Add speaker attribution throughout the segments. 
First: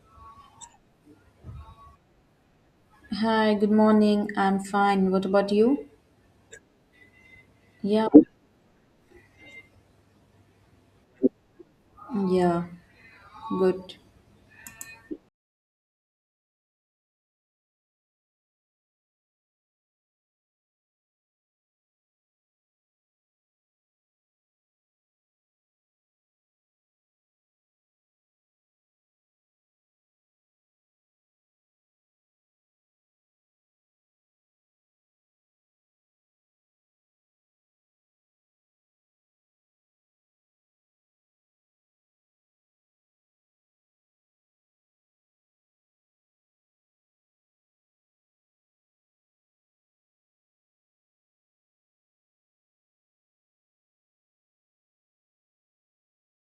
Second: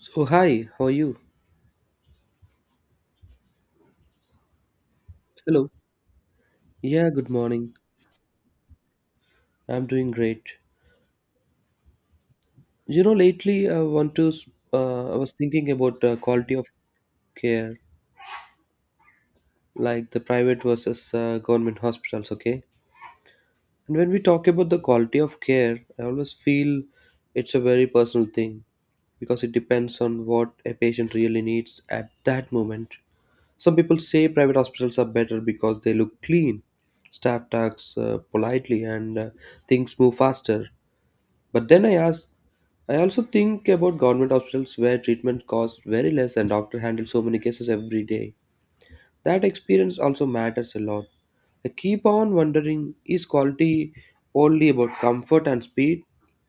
Speaker 1: So, hi, how are you?
Speaker 2: Hi, good morning. I'm fine. What about
Speaker 1: Hello.
Speaker 2: you?
Speaker 1: Yeah, good morning.
Speaker 2: Yeah,
Speaker 1: I'm doing great.
Speaker 2: yeah,
Speaker 1: You know, lately I
Speaker 2: Good.
Speaker 1: want to, I was thinking about quality of care, like the private versus government hospitals, okay? And when we talk about the quality of care, I always feel it's a very personal thing because it depends on what a patient really needs at that moment. Some people say private hospitals are better because they look clean, staff talks politely, and things move faster. But then I ask, I also think about government hospitals where treatment costs very less and doctor handle so many cases every day. That experience also matters a lot. I keep on wondering is quality only about comfort and speed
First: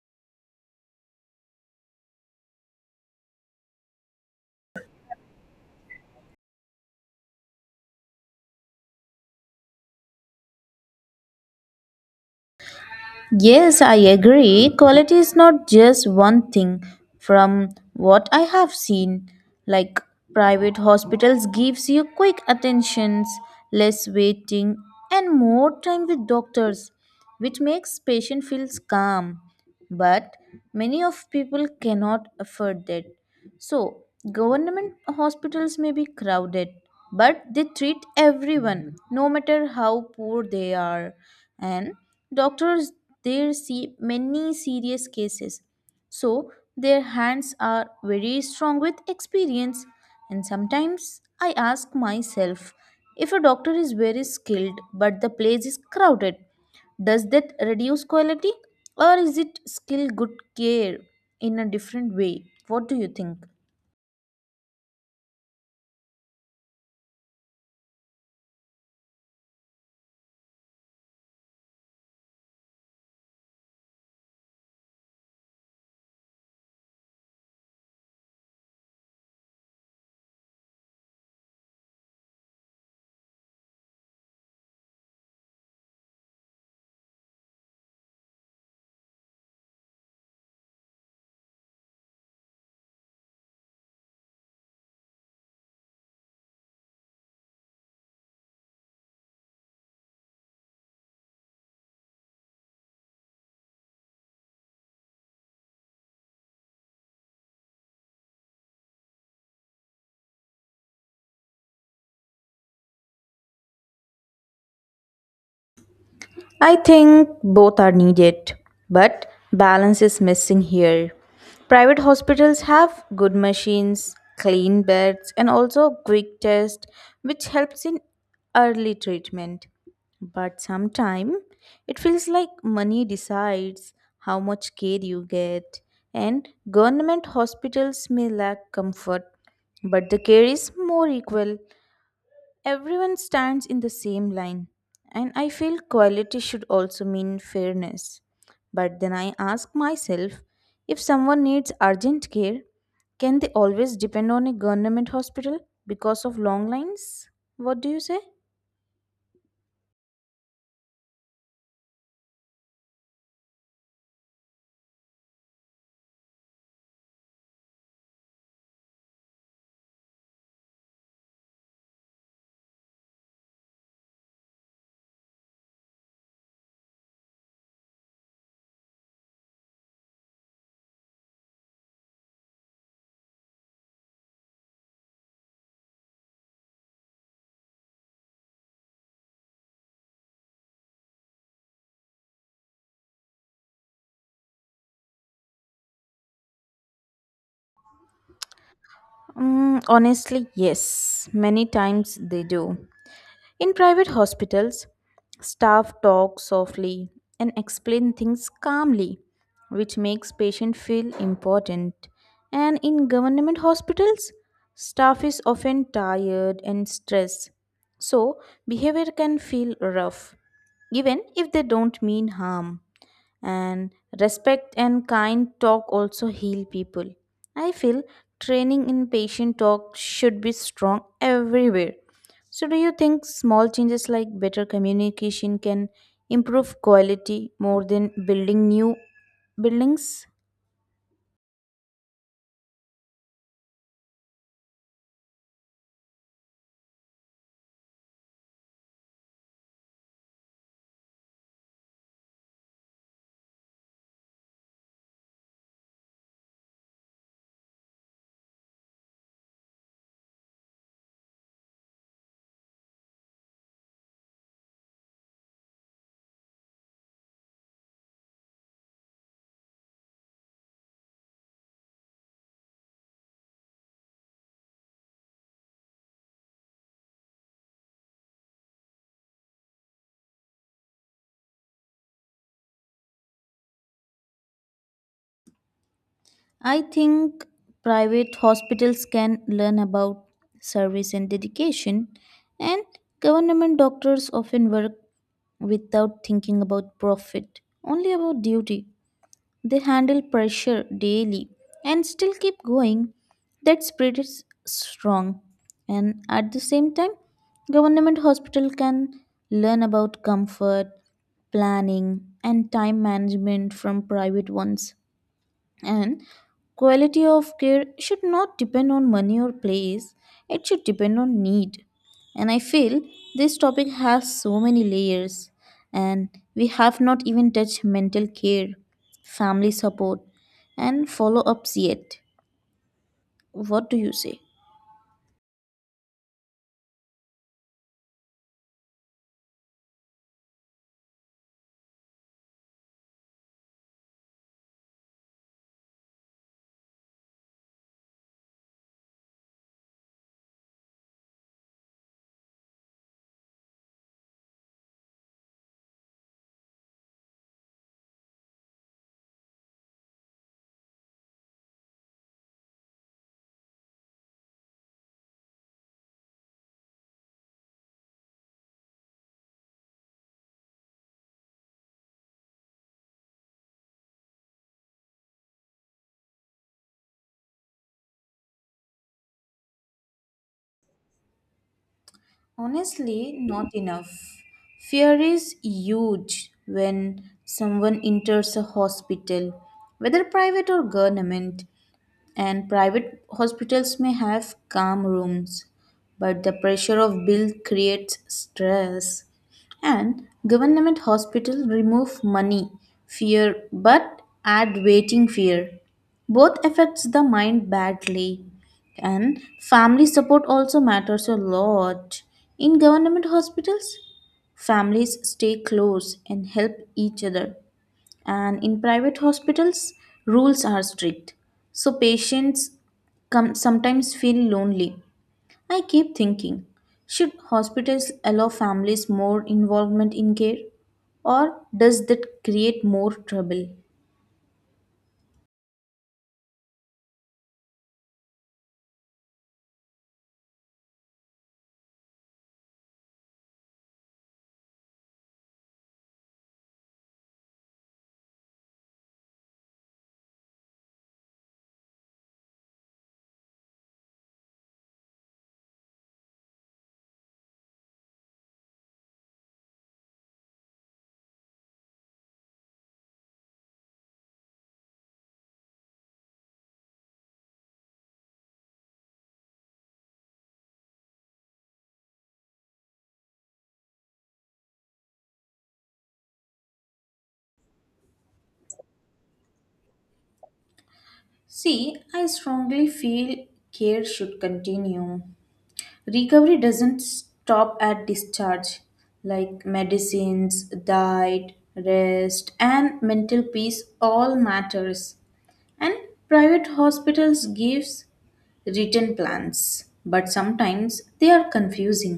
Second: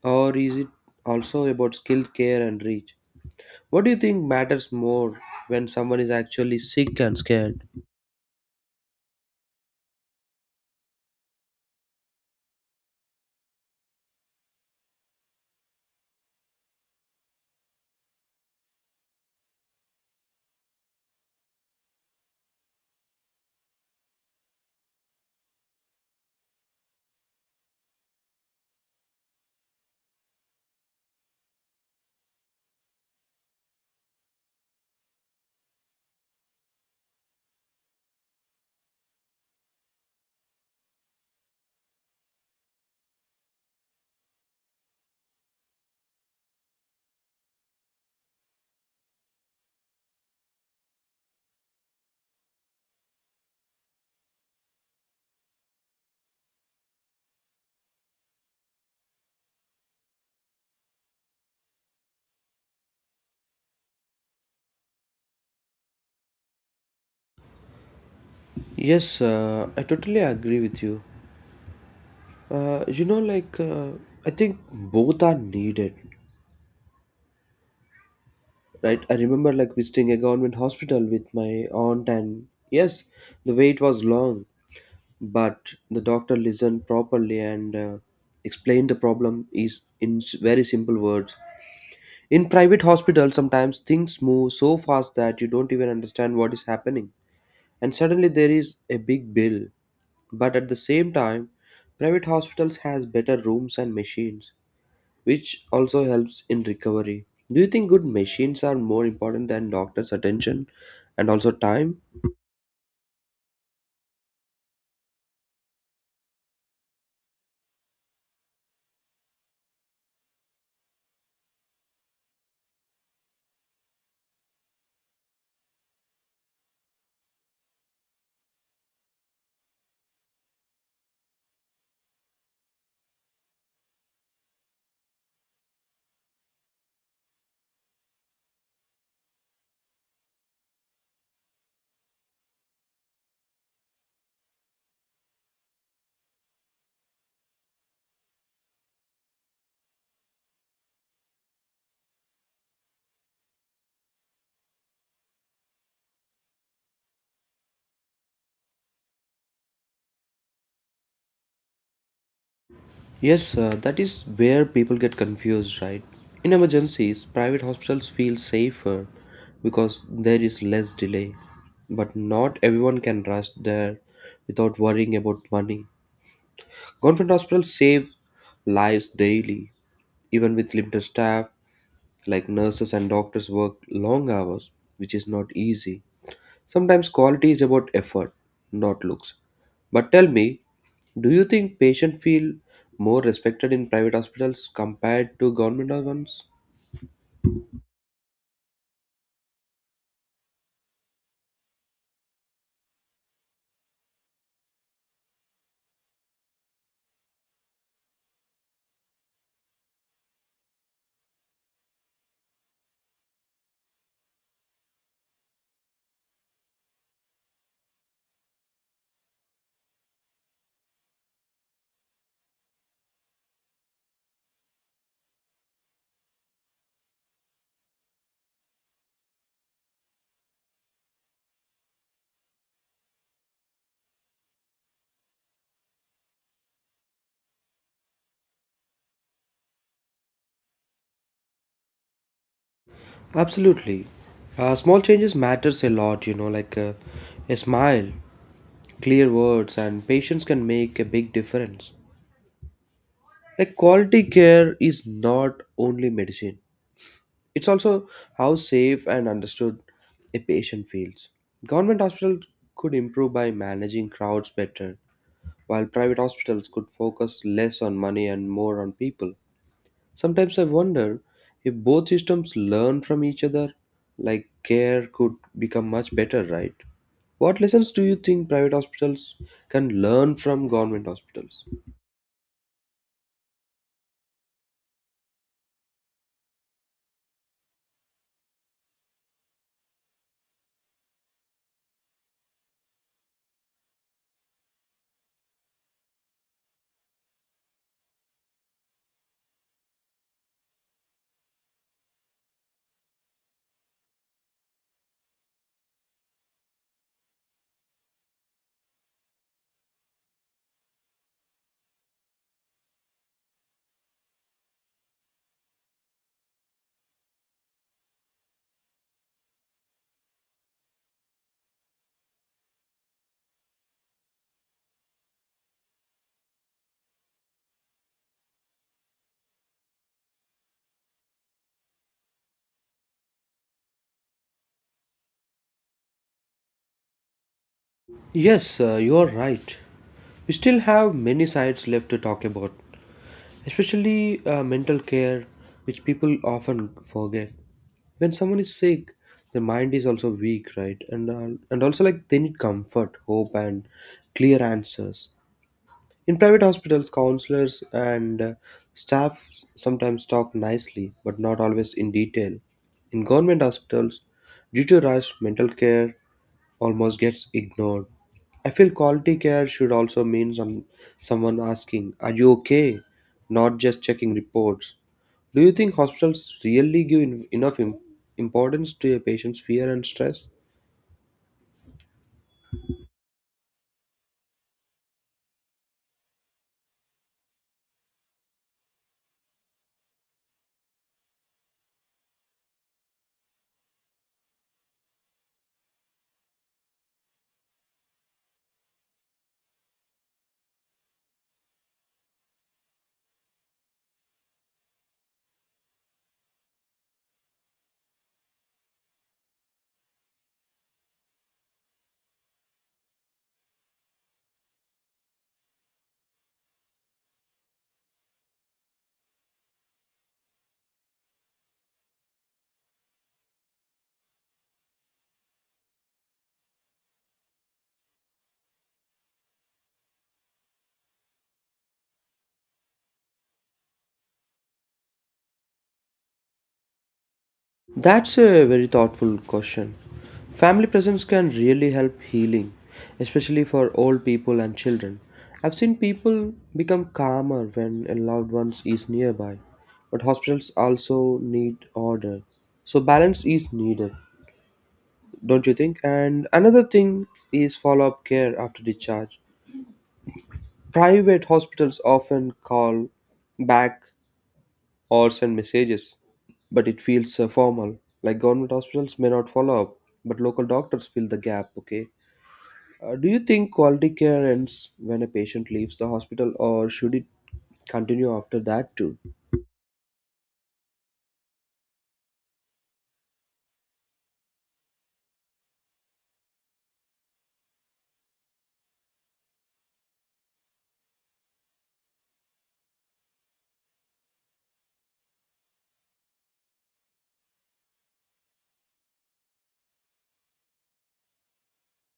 Speaker 1: or is it also about skilled care and reach? What do you think matters more when someone is actually sick and scared?
Speaker 2: Yes, I agree. Quality is not just one thing. From what I have seen, like private hospitals gives you quick attentions, less waiting and more time with doctors, which makes patient feels calm. But many of people cannot afford that. So, government hospitals may be crowded, but they treat everyone, no matter how poor they are. And doctors there see many serious cases, so their hands are very strong with experience. And sometimes I ask myself if a doctor is very skilled but the place is crowded, does that reduce quality or is it still good care in a different way? What do you think?
Speaker 1: Yes, I totally agree with you. You know, I think both are needed. Right, I remember like visiting a government hospital with my aunt, and yes, the wait was long, but the doctor listened properly and explained the problem is in very simple words. In private hospitals, sometimes things move so fast that you don't even understand what is happening, and suddenly there is a big bill. But at the same time, private hospitals has better rooms and machines, which also helps in recovery. Do you think good machines are more important than doctors' attention and also time?
Speaker 2: I think both are needed, but balance is missing here. Private hospitals have good machines, clean beds, and also quick tests, which helps in early treatment. But sometimes it feels like money decides how much care you get, and government hospitals may lack comfort, but the care is more equal. Everyone stands in the same line, and I feel quality should also mean fairness. But then I ask myself if someone needs urgent care, can they always depend on a government hospital because of long lines? What do you say?
Speaker 1: Yes, that is where people get confused, right? In emergencies, private hospitals feel safer because there is less delay, but not everyone can rush there without worrying about money. Government hospitals save lives daily, even with limited staff, like nurses and doctors work long hours, which is not easy. Sometimes quality is about effort, not looks. But tell me, do you think patients feel more respected in private hospitals compared to government ones?
Speaker 2: Honestly, yes, many times they do. In private hospitals, staff talk softly and explain things calmly, which makes patient feel important. And in government hospitals, staff is often tired and stressed, so behavior can feel rough, even if they don't mean harm and respect and kind talk also heal people. I feel training in patient talk should be strong everywhere. So do you think small changes like better communication can improve quality more than building new buildings?
Speaker 1: Absolutely. Small changes matters a lot, a smile, clear words, and patience can make a big difference. Like quality care is not only medicine; it's also how safe and understood a patient feels. Government hospitals could improve by managing crowds better, while private hospitals could focus less on money and more on people. Sometimes I wonder if both systems learn from each other, like care could become much better, right? What lessons do you think private hospitals can learn from government hospitals?
Speaker 2: I think private hospitals can learn about service and dedication, and government doctors often work without thinking about profit, only about duty. They handle pressure daily and still keep going. That spirit is strong. And at the same time, government hospital can learn about comfort, planning, and time management from private ones. And quality of care should not depend on money or place, it should depend on need. And I feel this topic has so many layers, and we have not even touched mental care, family support, and follow ups yet. What do you say?
Speaker 1: Yes, you are right. We still have many sides left to talk about, especially mental care, which people often forget. When someone is sick, their mind is also weak, right? And also like they need comfort, hope, and clear answers. In private hospitals, counselors and staff sometimes talk nicely, but not always in detail. In government hospitals, due to rush, mental care almost gets ignored. I feel quality care should also mean someone asking, "Are you okay?" not just checking reports. Do you think hospitals really give enough importance to a patient's fear and stress?
Speaker 2: Honestly, not enough. Fear is huge when someone enters a hospital, whether private or government. And private hospitals may have calm rooms, but the pressure of bill creates stress. And government hospitals remove money, fear, but add waiting fear. Both affects the mind badly. And family support also matters a lot. In government hospitals, families stay close and help each other, and in private hospitals rules are strict, so patients come sometimes feel lonely. I keep thinking, should hospitals allow families more involvement in care, or does that create more trouble?
Speaker 1: That's a very thoughtful question. Family presence can really help healing, especially for old people and children. I've seen people become calmer when a loved one is nearby, but hospitals also need order. So, balance is needed, don't you think? And another thing is follow up care after discharge. Private hospitals often call back or send messages, but it feels formal. Like government hospitals may not follow up, but local doctors fill the gap, okay? Do you think quality care ends when a patient leaves the hospital, or should it continue after that too?
Speaker 2: See, I strongly feel care should continue. Recovery doesn't stop at discharge. Like medicines, diet, rest and mental peace all matters. And private hospitals gives written plans, but sometimes they are confusing.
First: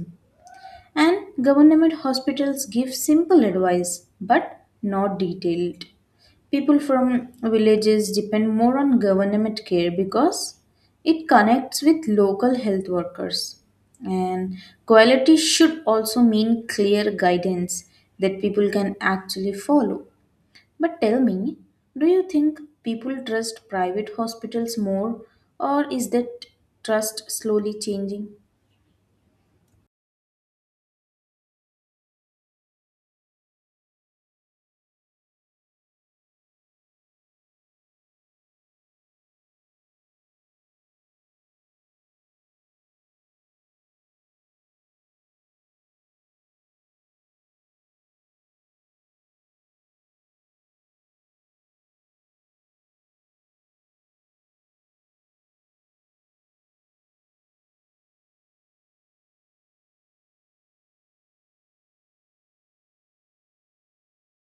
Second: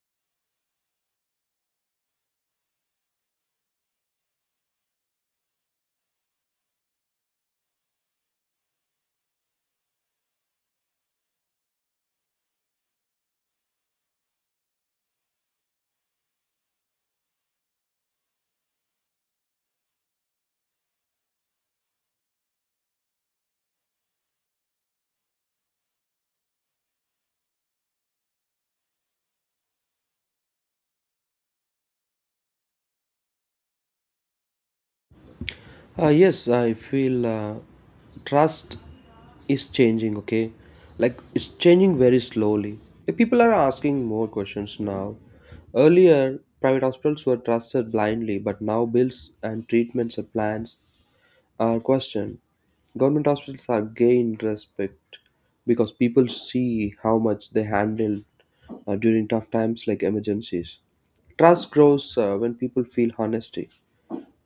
Speaker 2: And government hospitals give simple advice, but not detailed. People from villages depend more on government care because it connects with local health workers. And quality should also mean clear guidance that people can actually follow. But tell me, do you think people trust private hospitals more, or is that trust slowly changing?
Speaker 1: Yes, I feel trust is changing, okay? Like it's changing very slowly. Like, people are asking more questions now. Earlier, private hospitals were trusted blindly, but now bills and treatments are planned. Our question: government hospitals are gain respect because people see how much they handle during tough times like emergencies. Trust grows when people feel honesty.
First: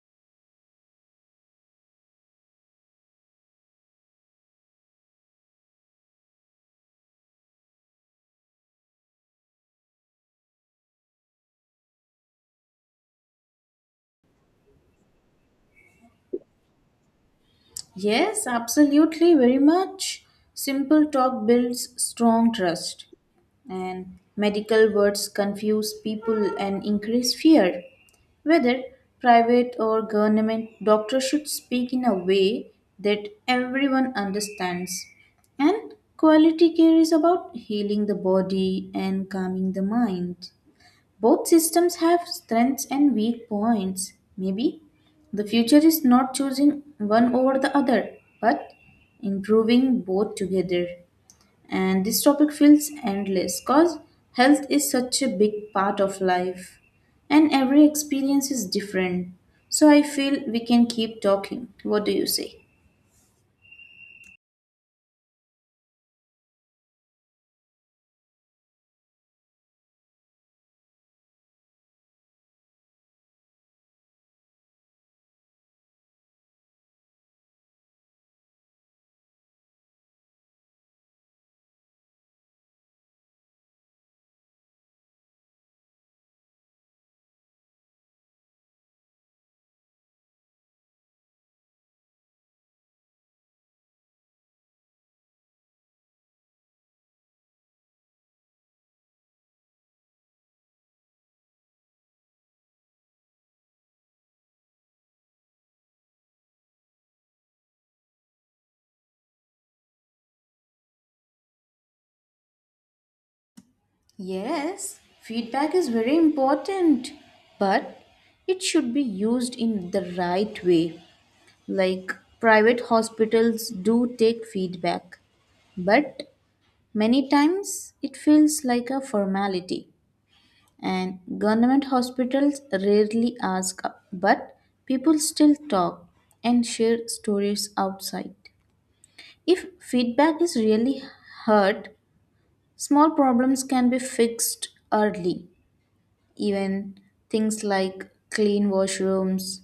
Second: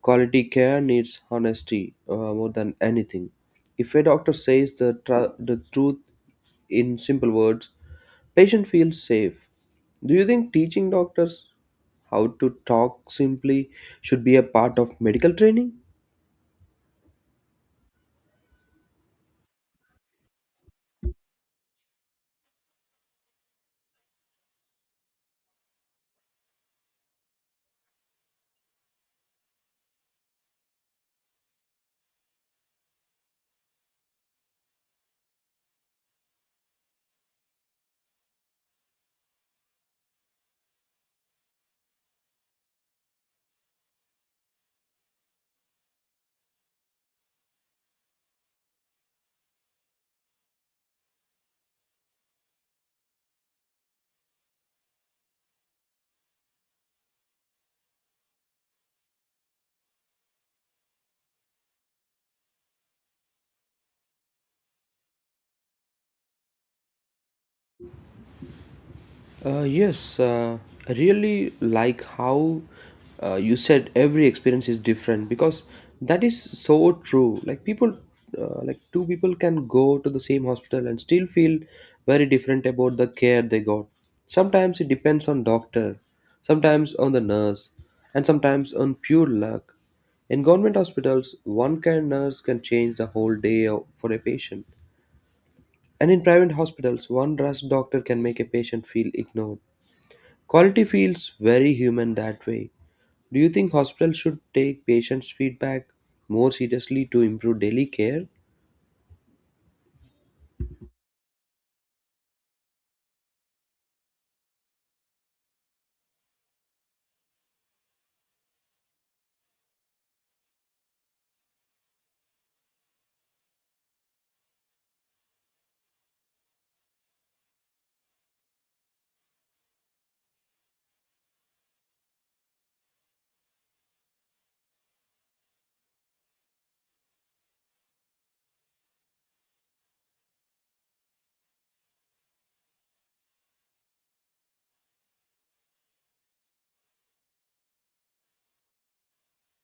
Speaker 1: Quality care needs honesty more than anything. If a doctor says the truth in simple words, patient feels safe. Do you think teaching doctors how to talk simply should be a part of medical training?
Speaker 2: Yes, absolutely, very much. Simple talk builds strong trust, and medical words confuse people and increase fear. Whether private or government, doctors should speak in a way that everyone understands. And quality care is about healing the body and calming the mind. Both systems have strengths and weak points. Maybe the future is not choosing one over the other, but improving both together. And this topic feels endless because health is such a big part of life and every experience is different. So I feel we can keep talking. What do you say?
Speaker 1: Uh, yes, uh, I really like how you said every experience is different because that is so true. Like people, two people can go to the same hospital and still feel very different about the care they got. Sometimes it depends on doctor, sometimes on the nurse, and sometimes on pure luck. In government hospitals, one kind nurse can change the whole for a patient. And in private hospitals, one rush doctor can make a patient feel ignored. Quality feels very human that way. Do you think hospitals should take patients' feedback more seriously to improve daily care?
Speaker 2: Yes, feedback is very important, but it should be used in the right way. Like private hospitals do take feedback, but many times it feels like a formality. And government hospitals rarely ask, but people still talk and share stories outside. If feedback is really heard, small problems can be fixed early. Even things like clean washrooms,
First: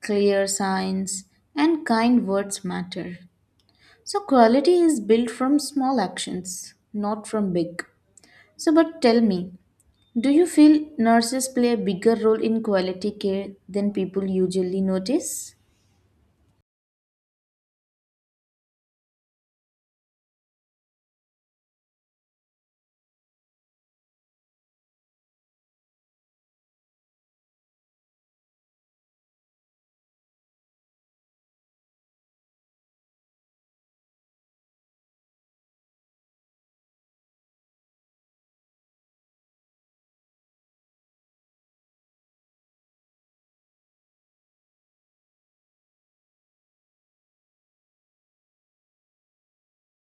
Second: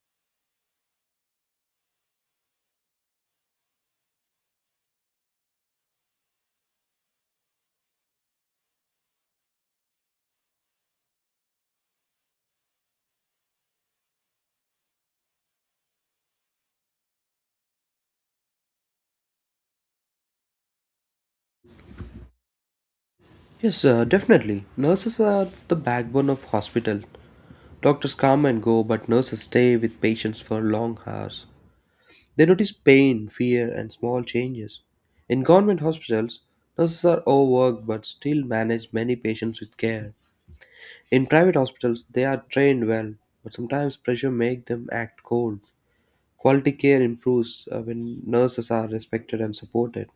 Speaker 2: clear signs, and kind words matter. So quality is built from small actions, not from big. So but tell me, do you feel nurses play a bigger role in quality care than people usually notice?
Speaker 1: Yes, definitely. Nurses are the backbone of hospital. Doctors come and go, but nurses stay with patients for long hours. They notice pain, fear, and small changes. In government hospitals, nurses are overworked but still manage many patients with care. In private hospitals, they are trained well, but sometimes pressure makes them act cold. Quality care improves when nurses are respected and supported.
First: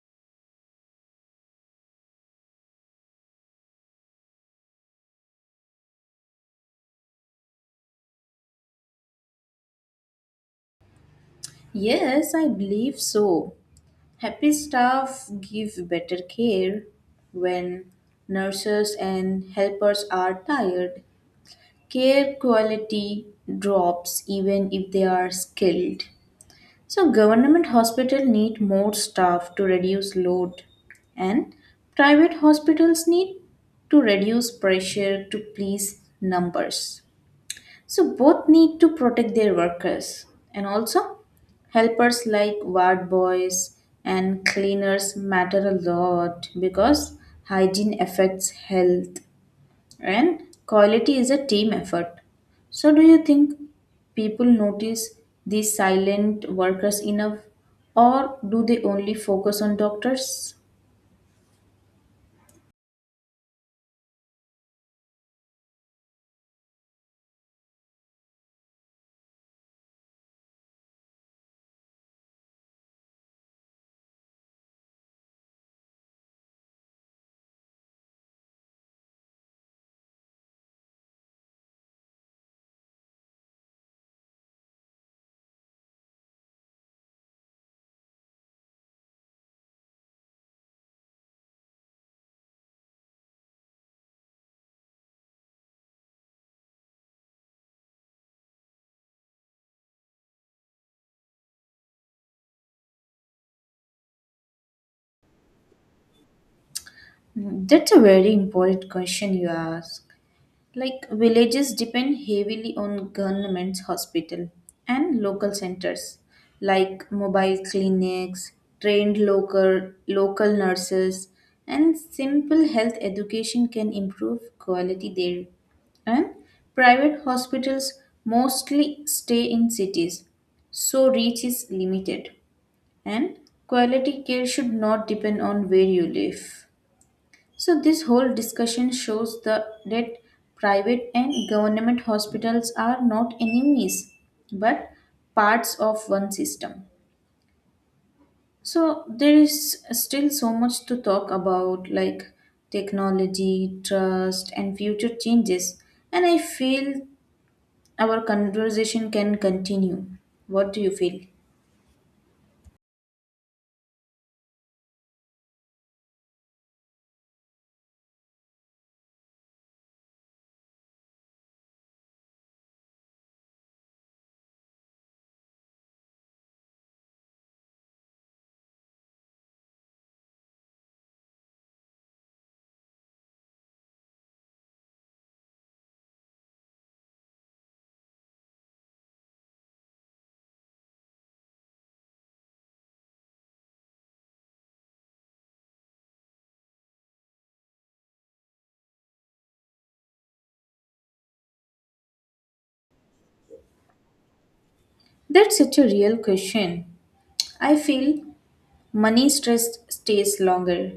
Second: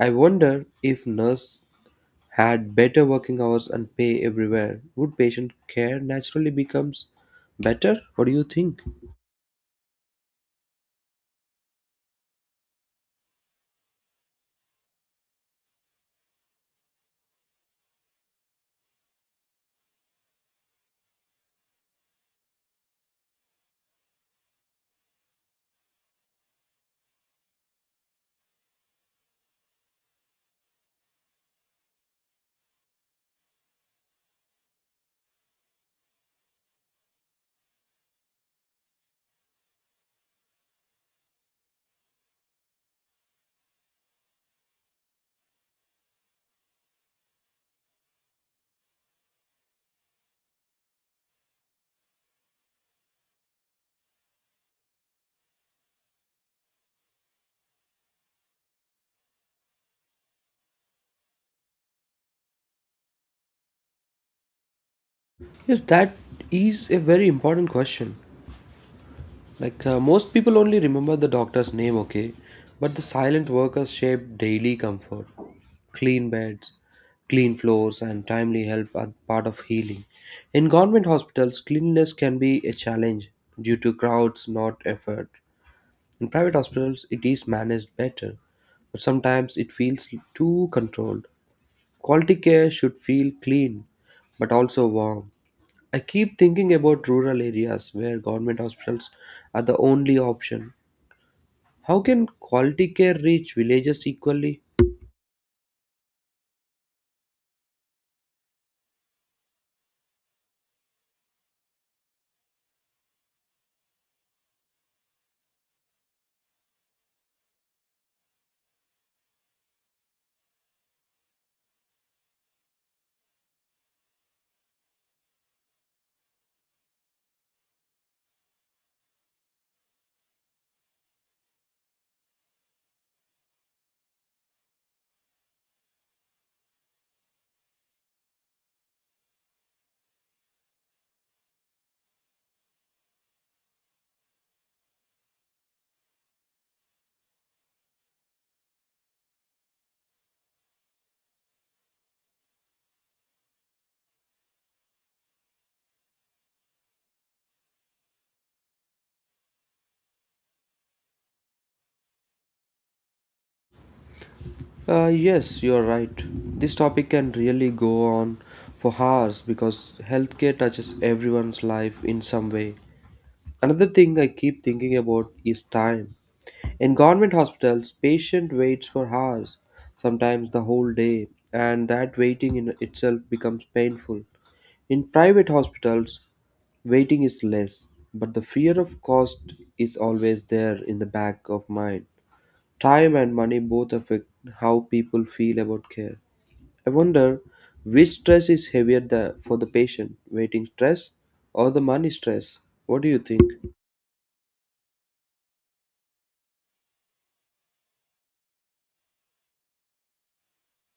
Speaker 1: I wonder if nurse had better working hours and pay everywhere, would patient care naturally becomes better? What do you think?
Speaker 2: Yes, I believe so. Happy staff give better care. When nurses and helpers are tired, care quality drops even if they are skilled. So government hospital need more staff to reduce load, and private hospitals need to reduce pressure to please numbers. So both need to protect their workers, and also helpers like ward boys and cleaners matter a lot because hygiene affects health and quality is a team effort. So, do you think people notice these silent workers enough, or do they only focus on doctors?
Speaker 1: Yes, that is a very important question. Like most people only remember the doctor's name, okay, but the silent workers shape daily comfort. Clean beds, clean floors, and timely help are part of healing. In government hospitals, cleanliness can be a challenge due to crowds, not effort. In private hospitals, it is managed better, but sometimes it feels too controlled. Quality care should feel clean but also warm. I keep thinking about rural areas where government hospitals are the only option. How can quality care reach villages equally?
Speaker 2: Hmm, that's a very important question you ask. Like villages depend heavily on government's hospital and local centers like mobile clinics, trained local nurses and simple health education can improve quality there. And private hospitals mostly stay in cities, so reach is limited, and quality care should not depend on where you live. So, this whole discussion shows that private and government hospitals are not enemies but parts of one system. So, there is still so much to talk about, like technology, trust, and future changes. And I feel our conversation can continue. What do you feel?
Speaker 1: Yes, you are right. This topic can really go on for hours because healthcare touches everyone's life in some way. Another thing I keep thinking about is time. In government hospitals, patient waits for hours, sometimes the whole day, and that waiting in itself becomes painful. In private hospitals, waiting is less, but the fear of cost is always there in the back of mind. Time and money both affect how people feel about care. I wonder which stress is heavier for the patient, waiting stress or the money stress? What do you think?
Speaker 2: That's such a real question. I feel money stress stays longer.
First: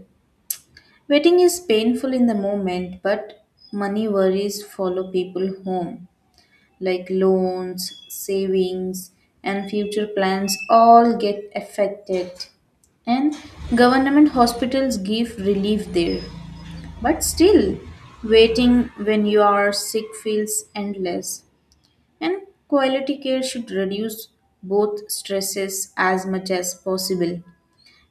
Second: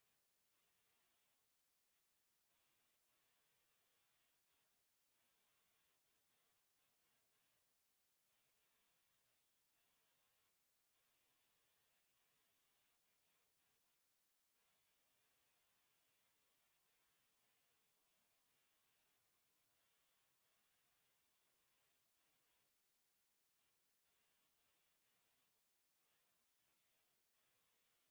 Speaker 2: Waiting is painful in the moment, but money worries follow people home, like loans, savings, and future plans all get affected. And government hospitals give relief there. But still, waiting when you are sick feels endless. And quality care should reduce both stresses as much as possible.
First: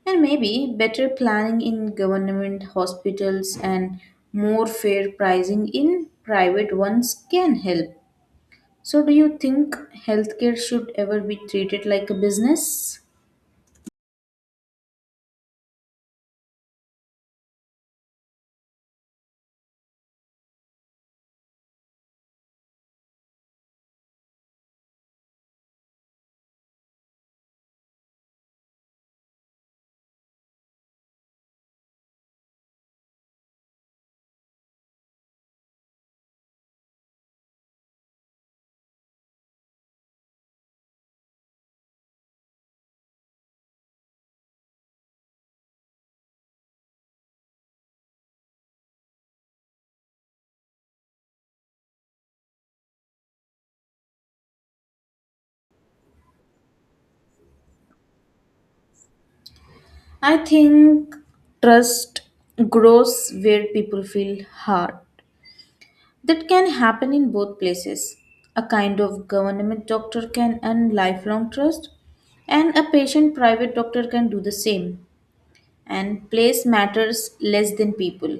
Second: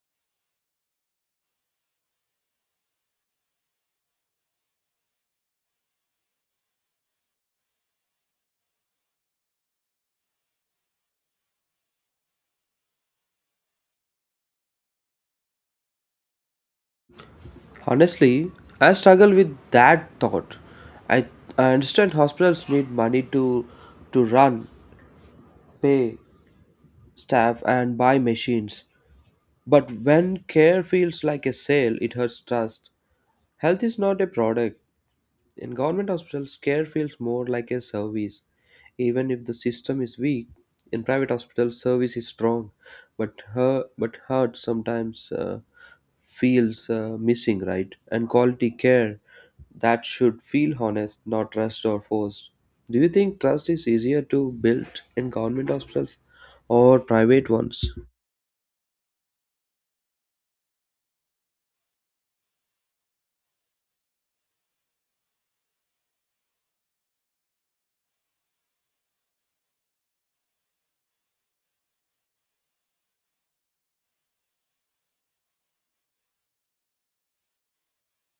Speaker 2: And maybe better planning in government hospitals and more fair pricing in private ones can help. So, do you think healthcare should ever be treated like a business?
Speaker 1: Honestly, I struggle with that thought. I, I understand hospitals need money to run, pay staff, and buy machines. But when care feels like a sale, it hurts trust. Health is not a product. In government hospitals, care feels more like a service, even if the system is weak. In private hospitals, service is strong, but her but hurt sometimes feels missing, right? And quality care that should feel honest, not rushed or forced. Do you think trust is easier to build in government hospitals or private ones?
Speaker 2: I think trust grows where people feel hard. That can happen in both places. A kind of government doctor can earn lifelong trust, and a patient private doctor can do the same. And place matters less than people.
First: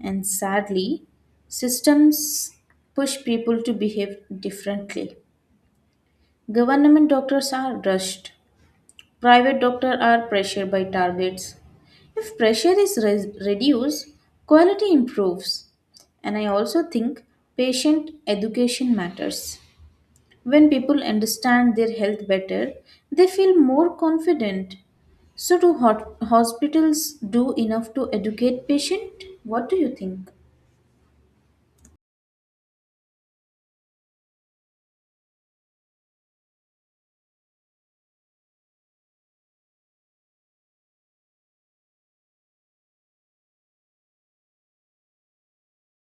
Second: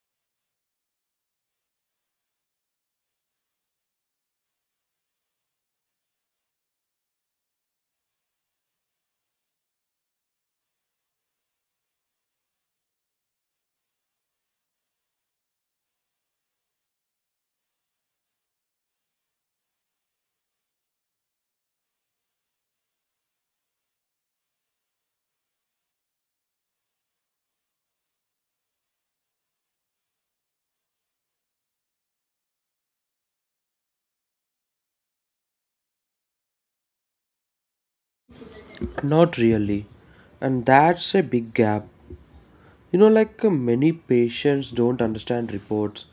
Speaker 2: And sadly, systems push people to behave differently. Government doctors are rushed, private doctors are pressured by targets. If pressure is reduced, quality improves. And I also think patient education matters. When people understand their health better, they feel more confident. So, do hospitals do enough to educate patient? What do you think?
Speaker 1: Not really, and that's a big gap. You know, like many patients don't understand reports,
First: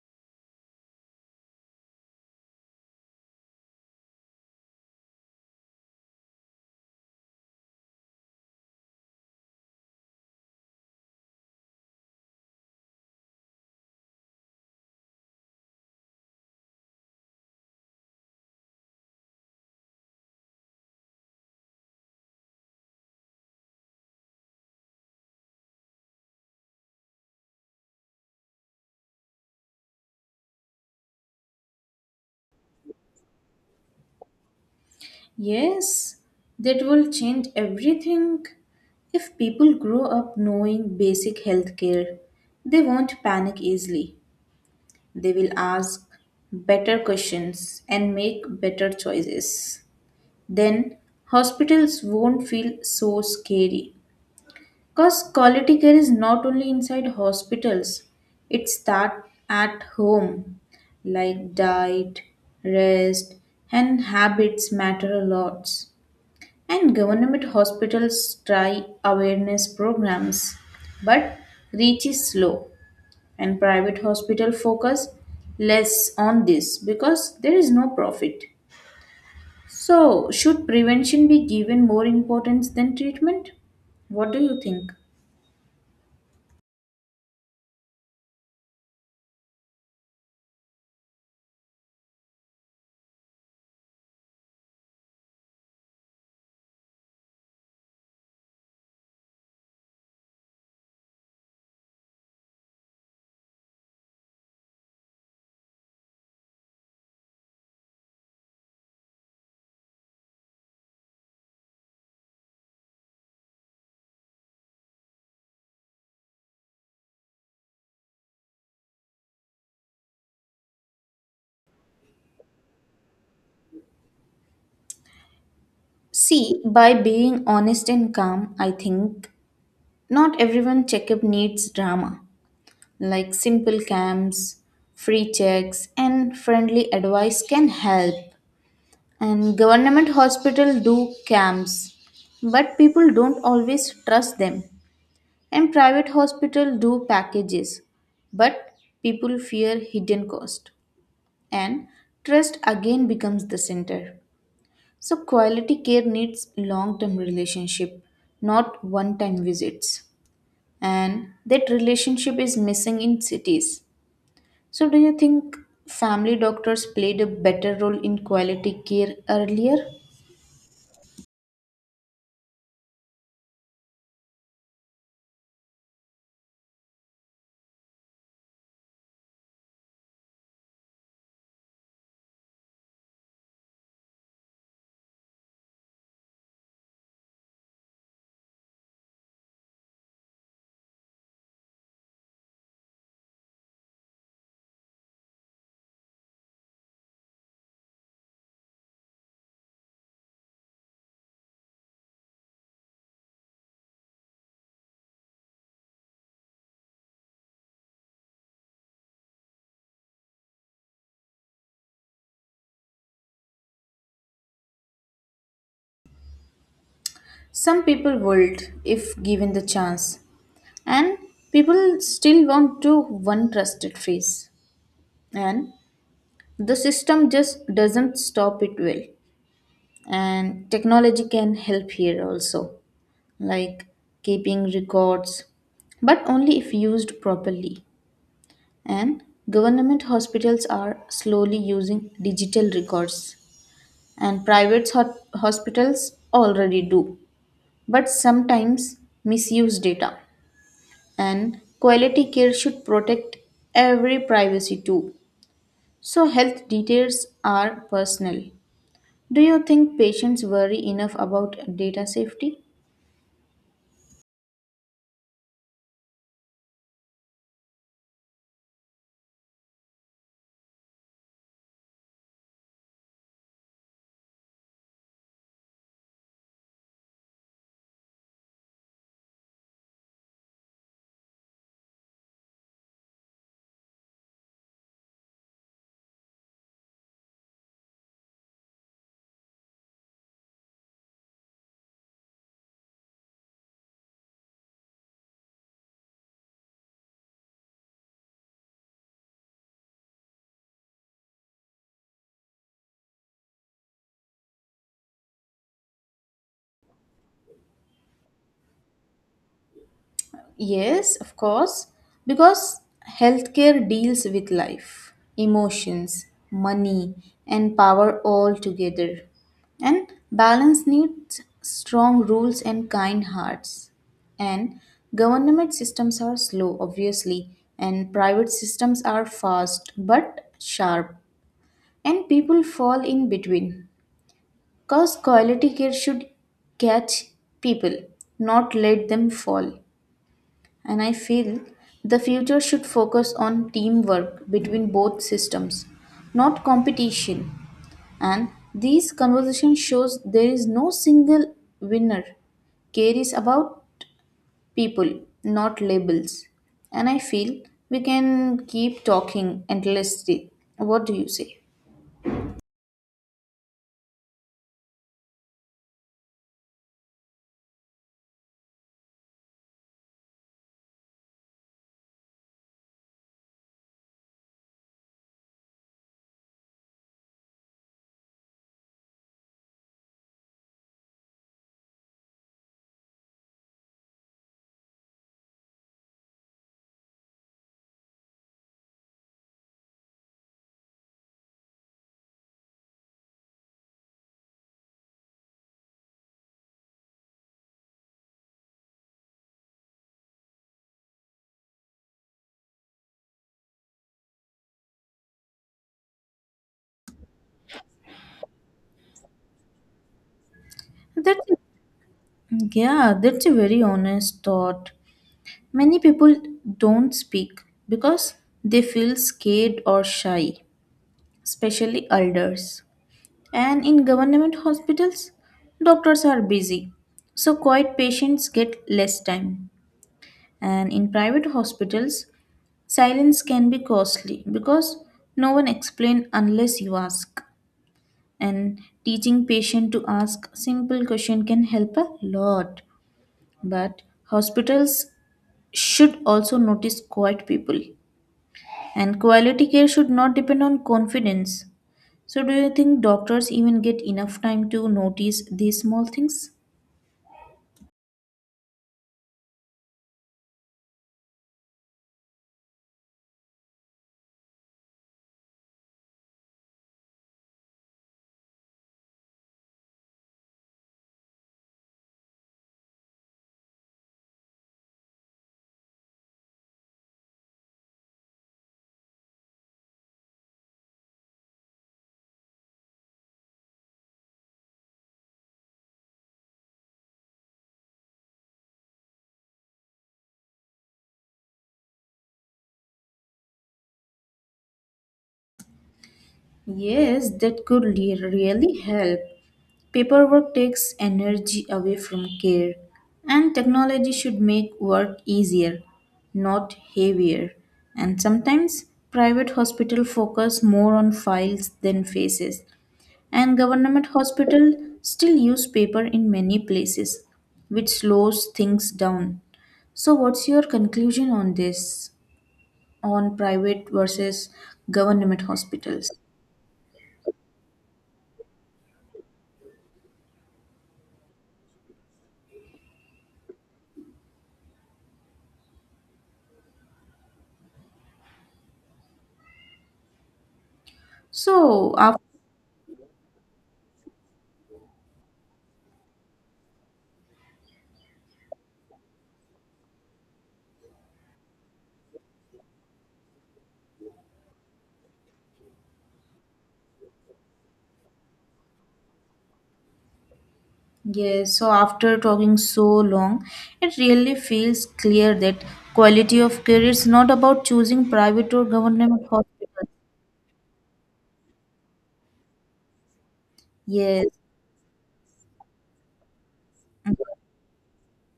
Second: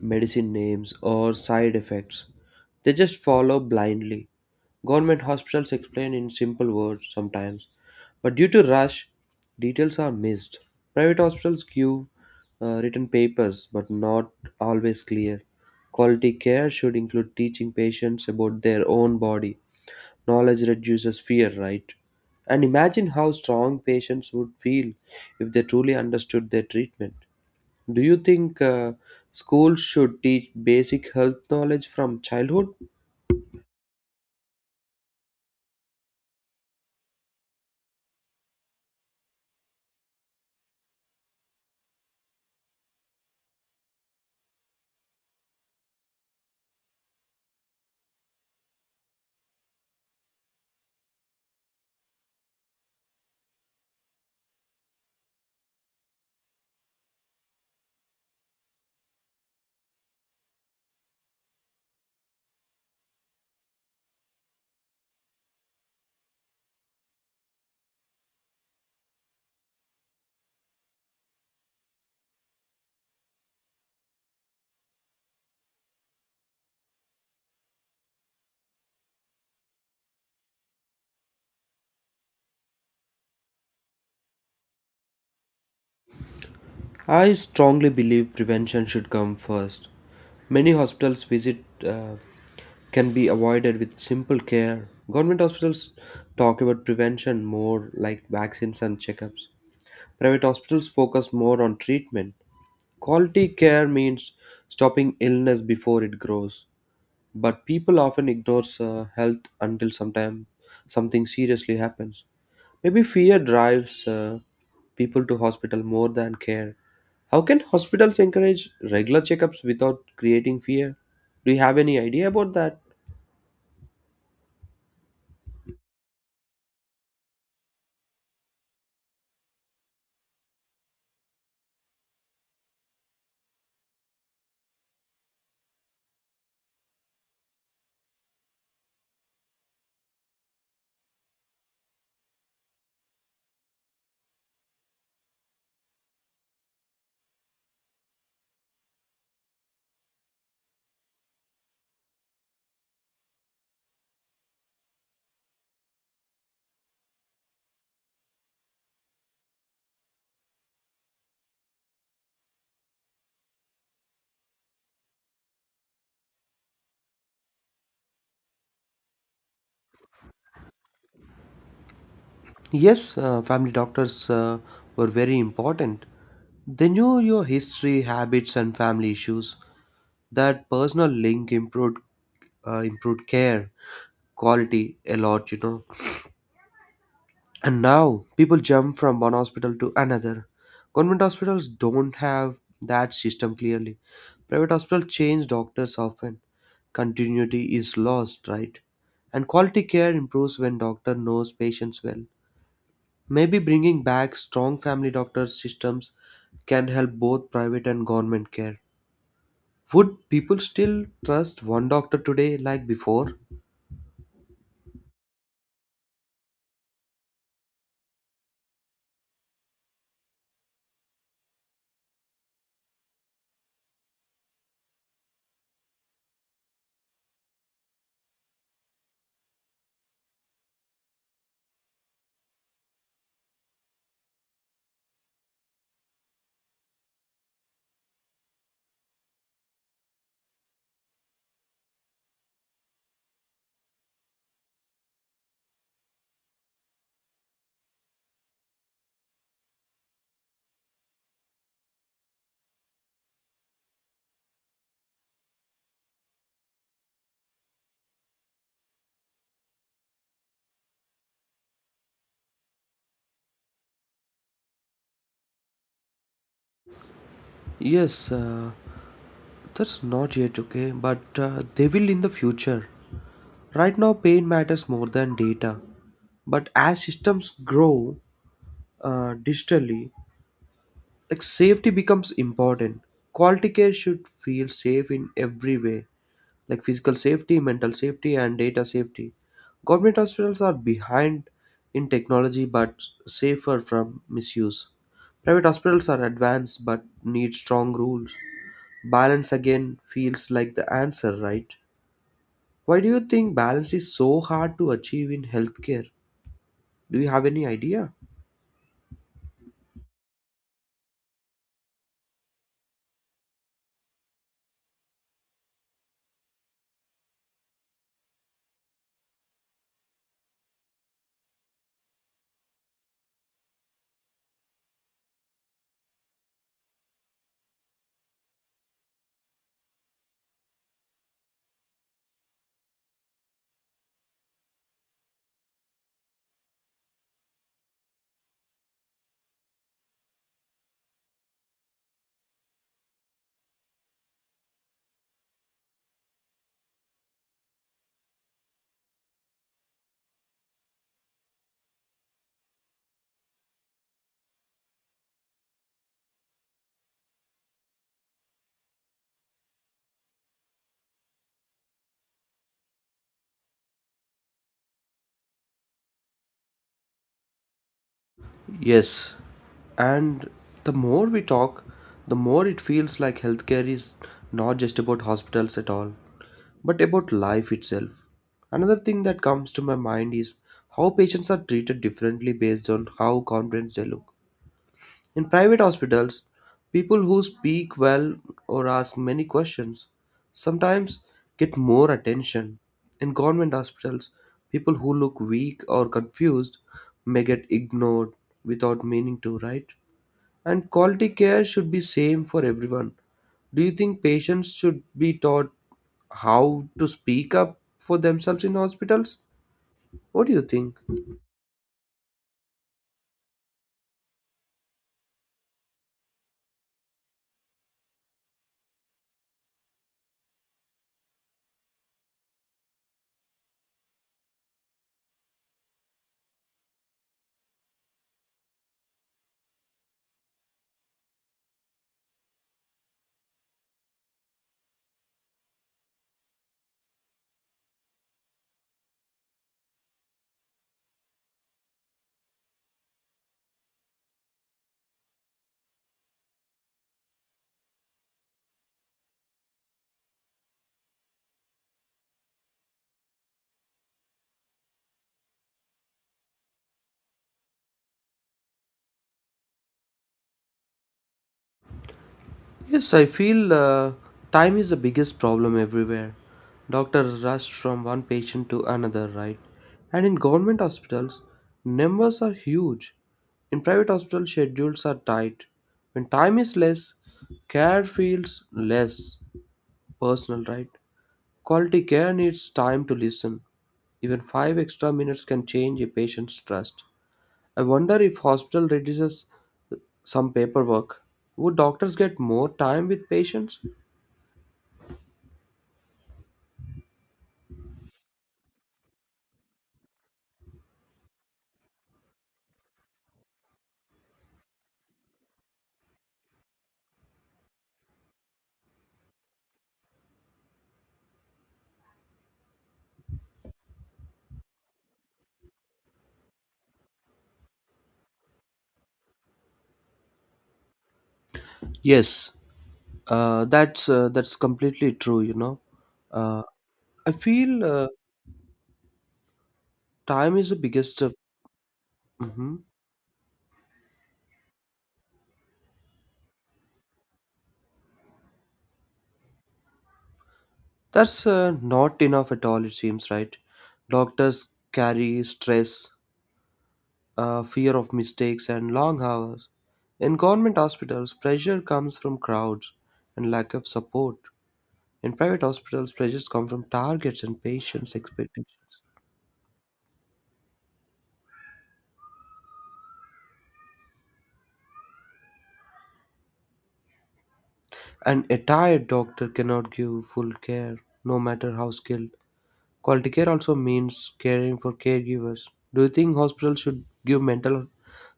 Speaker 1: medicine names, or side effects. They just follow blindly. Government hospitals explain in simple words sometimes, but due to rush, details are missed. Private hospitals give written papers, but not always clear. Quality care should include teaching patients about their own body. Knowledge reduces fear, right? And imagine how strong patients would feel if they truly understood their treatment. Do you think schools should teach basic health knowledge from childhood?
Speaker 2: Yes, that will change everything. If people grow up knowing basic health care, they won't panic easily. They will ask better questions and make better choices. Then hospitals won't feel so scary. Because quality care is not only inside hospitals, it starts at home. Like diet, rest, and habits matter a lot. And government hospitals try awareness programs, but reach is slow. And private hospital focus less on this because there is no profit. So, should prevention be given more importance than treatment? What do you think?
Speaker 1: I strongly believe prevention should come first. Many hospitals visit can be avoided with simple care. Government hospitals talk about prevention more like vaccines and checkups. Private hospitals focus more on treatment. Quality care means stopping illness before it grows, but people often ignore health until sometime something seriously happens. Maybe fear drives people to hospital more than care. How can hospitals encourage regular checkups without creating fear? Do you have any idea about that?
Speaker 2: See, by being honest and calm, I think not everyone checkup needs drama. Like simple camps, free checks, and friendly advice can help. And government hospital do camps but people don't always trust them, and private hospital do packages, but people fear hidden cost, and trust again becomes the center. So quality care needs long term relationship, not one time visits, and that relationship is missing in cities. So do you think family doctors played a better role in quality care earlier?
Speaker 1: Yes, family doctors were very important. They knew your history, habits, and family issues. That personal link improved care quality a lot, you know. And now people jump from one hospital to another. Government hospitals don't have that system clearly. Private hospitals change doctors often. Continuity is lost, right? And quality care improves when doctor knows patients well. Maybe bringing back strong family doctor systems can help both private and government care. Would people still trust one doctor today like before?
Speaker 2: Some people would if given the chance, and people still want to one trusted face, and the system just doesn't stop it well. And technology can help here also, like keeping records, but only if used properly. And government hospitals are slowly using digital records, and private hospitals already do, but sometimes misuse data. And quality care should protect every privacy too. So health details are personal. Do you think patients worry enough about data safety?
Speaker 1: Yes, that's not yet okay, but they will in the future. Right now, pain matters more than data. But as systems grow digitally, like safety becomes important. Quality care should feel safe in every way, like physical safety, mental safety, and data safety. Government hospitals are behind in technology but safer from misuse. Private hospitals are advanced but need strong rules. Balance again feels like the answer, right? Why do you think balance is so hard to achieve in healthcare? Do you have any idea?
Speaker 2: Yes, of course, because healthcare deals with life, emotions, money, and power all together. And balance needs strong rules and kind hearts. And government systems are slow, obviously, and private systems are fast but sharp. And people fall in between. Because quality care should catch people, not let them fall. And I feel the future should focus on teamwork between both systems, not competition. And these conversation shows there is no single winner. Care is about people, not labels. And I feel we can keep talking endlessly. What do you say?
Speaker 1: Yes, and the more we talk, the more it feels like healthcare is not just about hospitals at all, but about life itself. Another thing that comes to my mind is how patients are treated differently based on how confident they look. In private hospitals, people who speak well or ask many questions sometimes get more attention. In government hospitals, people who look weak or confused may get ignored without meaning to, right? And quality care should be same for everyone. Do you think patients should be taught how to speak up for themselves in hospitals? What do you think?
Speaker 2: That's Yeah, that's a very honest thought. Many people don't speak because they feel scared or shy, especially elders. And in government hospitals, doctors are busy, so quiet patients get less time. And in private hospitals, silence can be costly because no one explains unless you ask. And teaching patient to ask simple question can help a lot. But hospitals should also notice quiet people. And quality care should not depend on confidence. So, do you think doctors even get enough time to notice these small things?
Speaker 1: Yes, I feel time is the biggest problem everywhere. Doctors rush from one patient to another, right? And in government hospitals, numbers are huge. In private hospitals, schedules are tight. When time is less, care feels less personal, right? Quality care needs time to listen. Even 5 extra minutes can change a patient's trust. I wonder if hospital reduces some paperwork. Would doctors get more time with patients?
Speaker 2: Yes, that could really help. Paperwork takes energy away from care, and technology should make work easier, not heavier. And sometimes private hospital focus more on files than faces, and government hospital still use paper in many places, which slows things down. So what's your conclusion on this?
Speaker 1: Yes,
Speaker 2: On private versus
Speaker 1: that's completely true.
Speaker 2: government
Speaker 1: You know,
Speaker 2: hospitals.
Speaker 1: uh, I feel time is the biggest. Hmm. That's
Speaker 2: So, after
Speaker 1: not enough at all. It seems right. Doctors carry stress, fear of mistakes, and long hours. In government hospitals, pressure comes from crowds and lack of support. In private hospitals, pressures come from targets and patients' expectations.
Speaker 2: Yes, so after talking so long, it really feels clear that quality of care is not about choosing
Speaker 1: An
Speaker 2: private
Speaker 1: a
Speaker 2: or
Speaker 1: tired
Speaker 2: government
Speaker 1: doctor
Speaker 2: hospitals.
Speaker 1: cannot give full care, no matter how skilled. Quality care also
Speaker 2: Yes,
Speaker 1: means caring for caregivers. Do you think hospitals should give mental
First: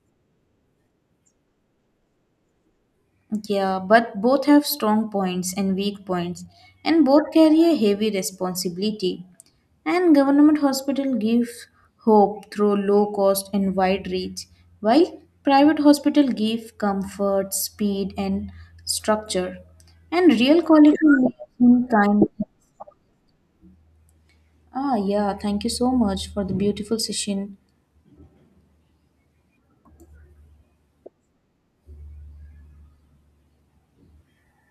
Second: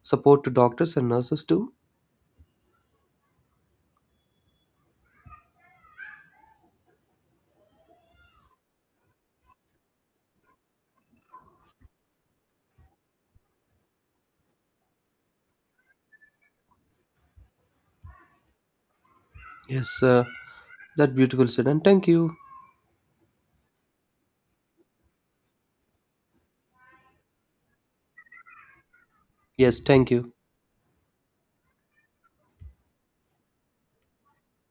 Speaker 1: support to doctors and nurses too?
Speaker 2: yeah, but both have strong points and weak points, and both carry a heavy responsibility. And government hospital give hope through low cost and wide reach, while private hospital give comfort, speed and structure.
Speaker 1: Yes,
Speaker 2: And real quality
Speaker 1: that
Speaker 2: lives
Speaker 1: beautiful said. And
Speaker 2: in
Speaker 1: thank
Speaker 2: kindness.
Speaker 1: you.
Speaker 2: Ah yeah, thank you so much for the beautiful session.
Speaker 1: Yes, thank you.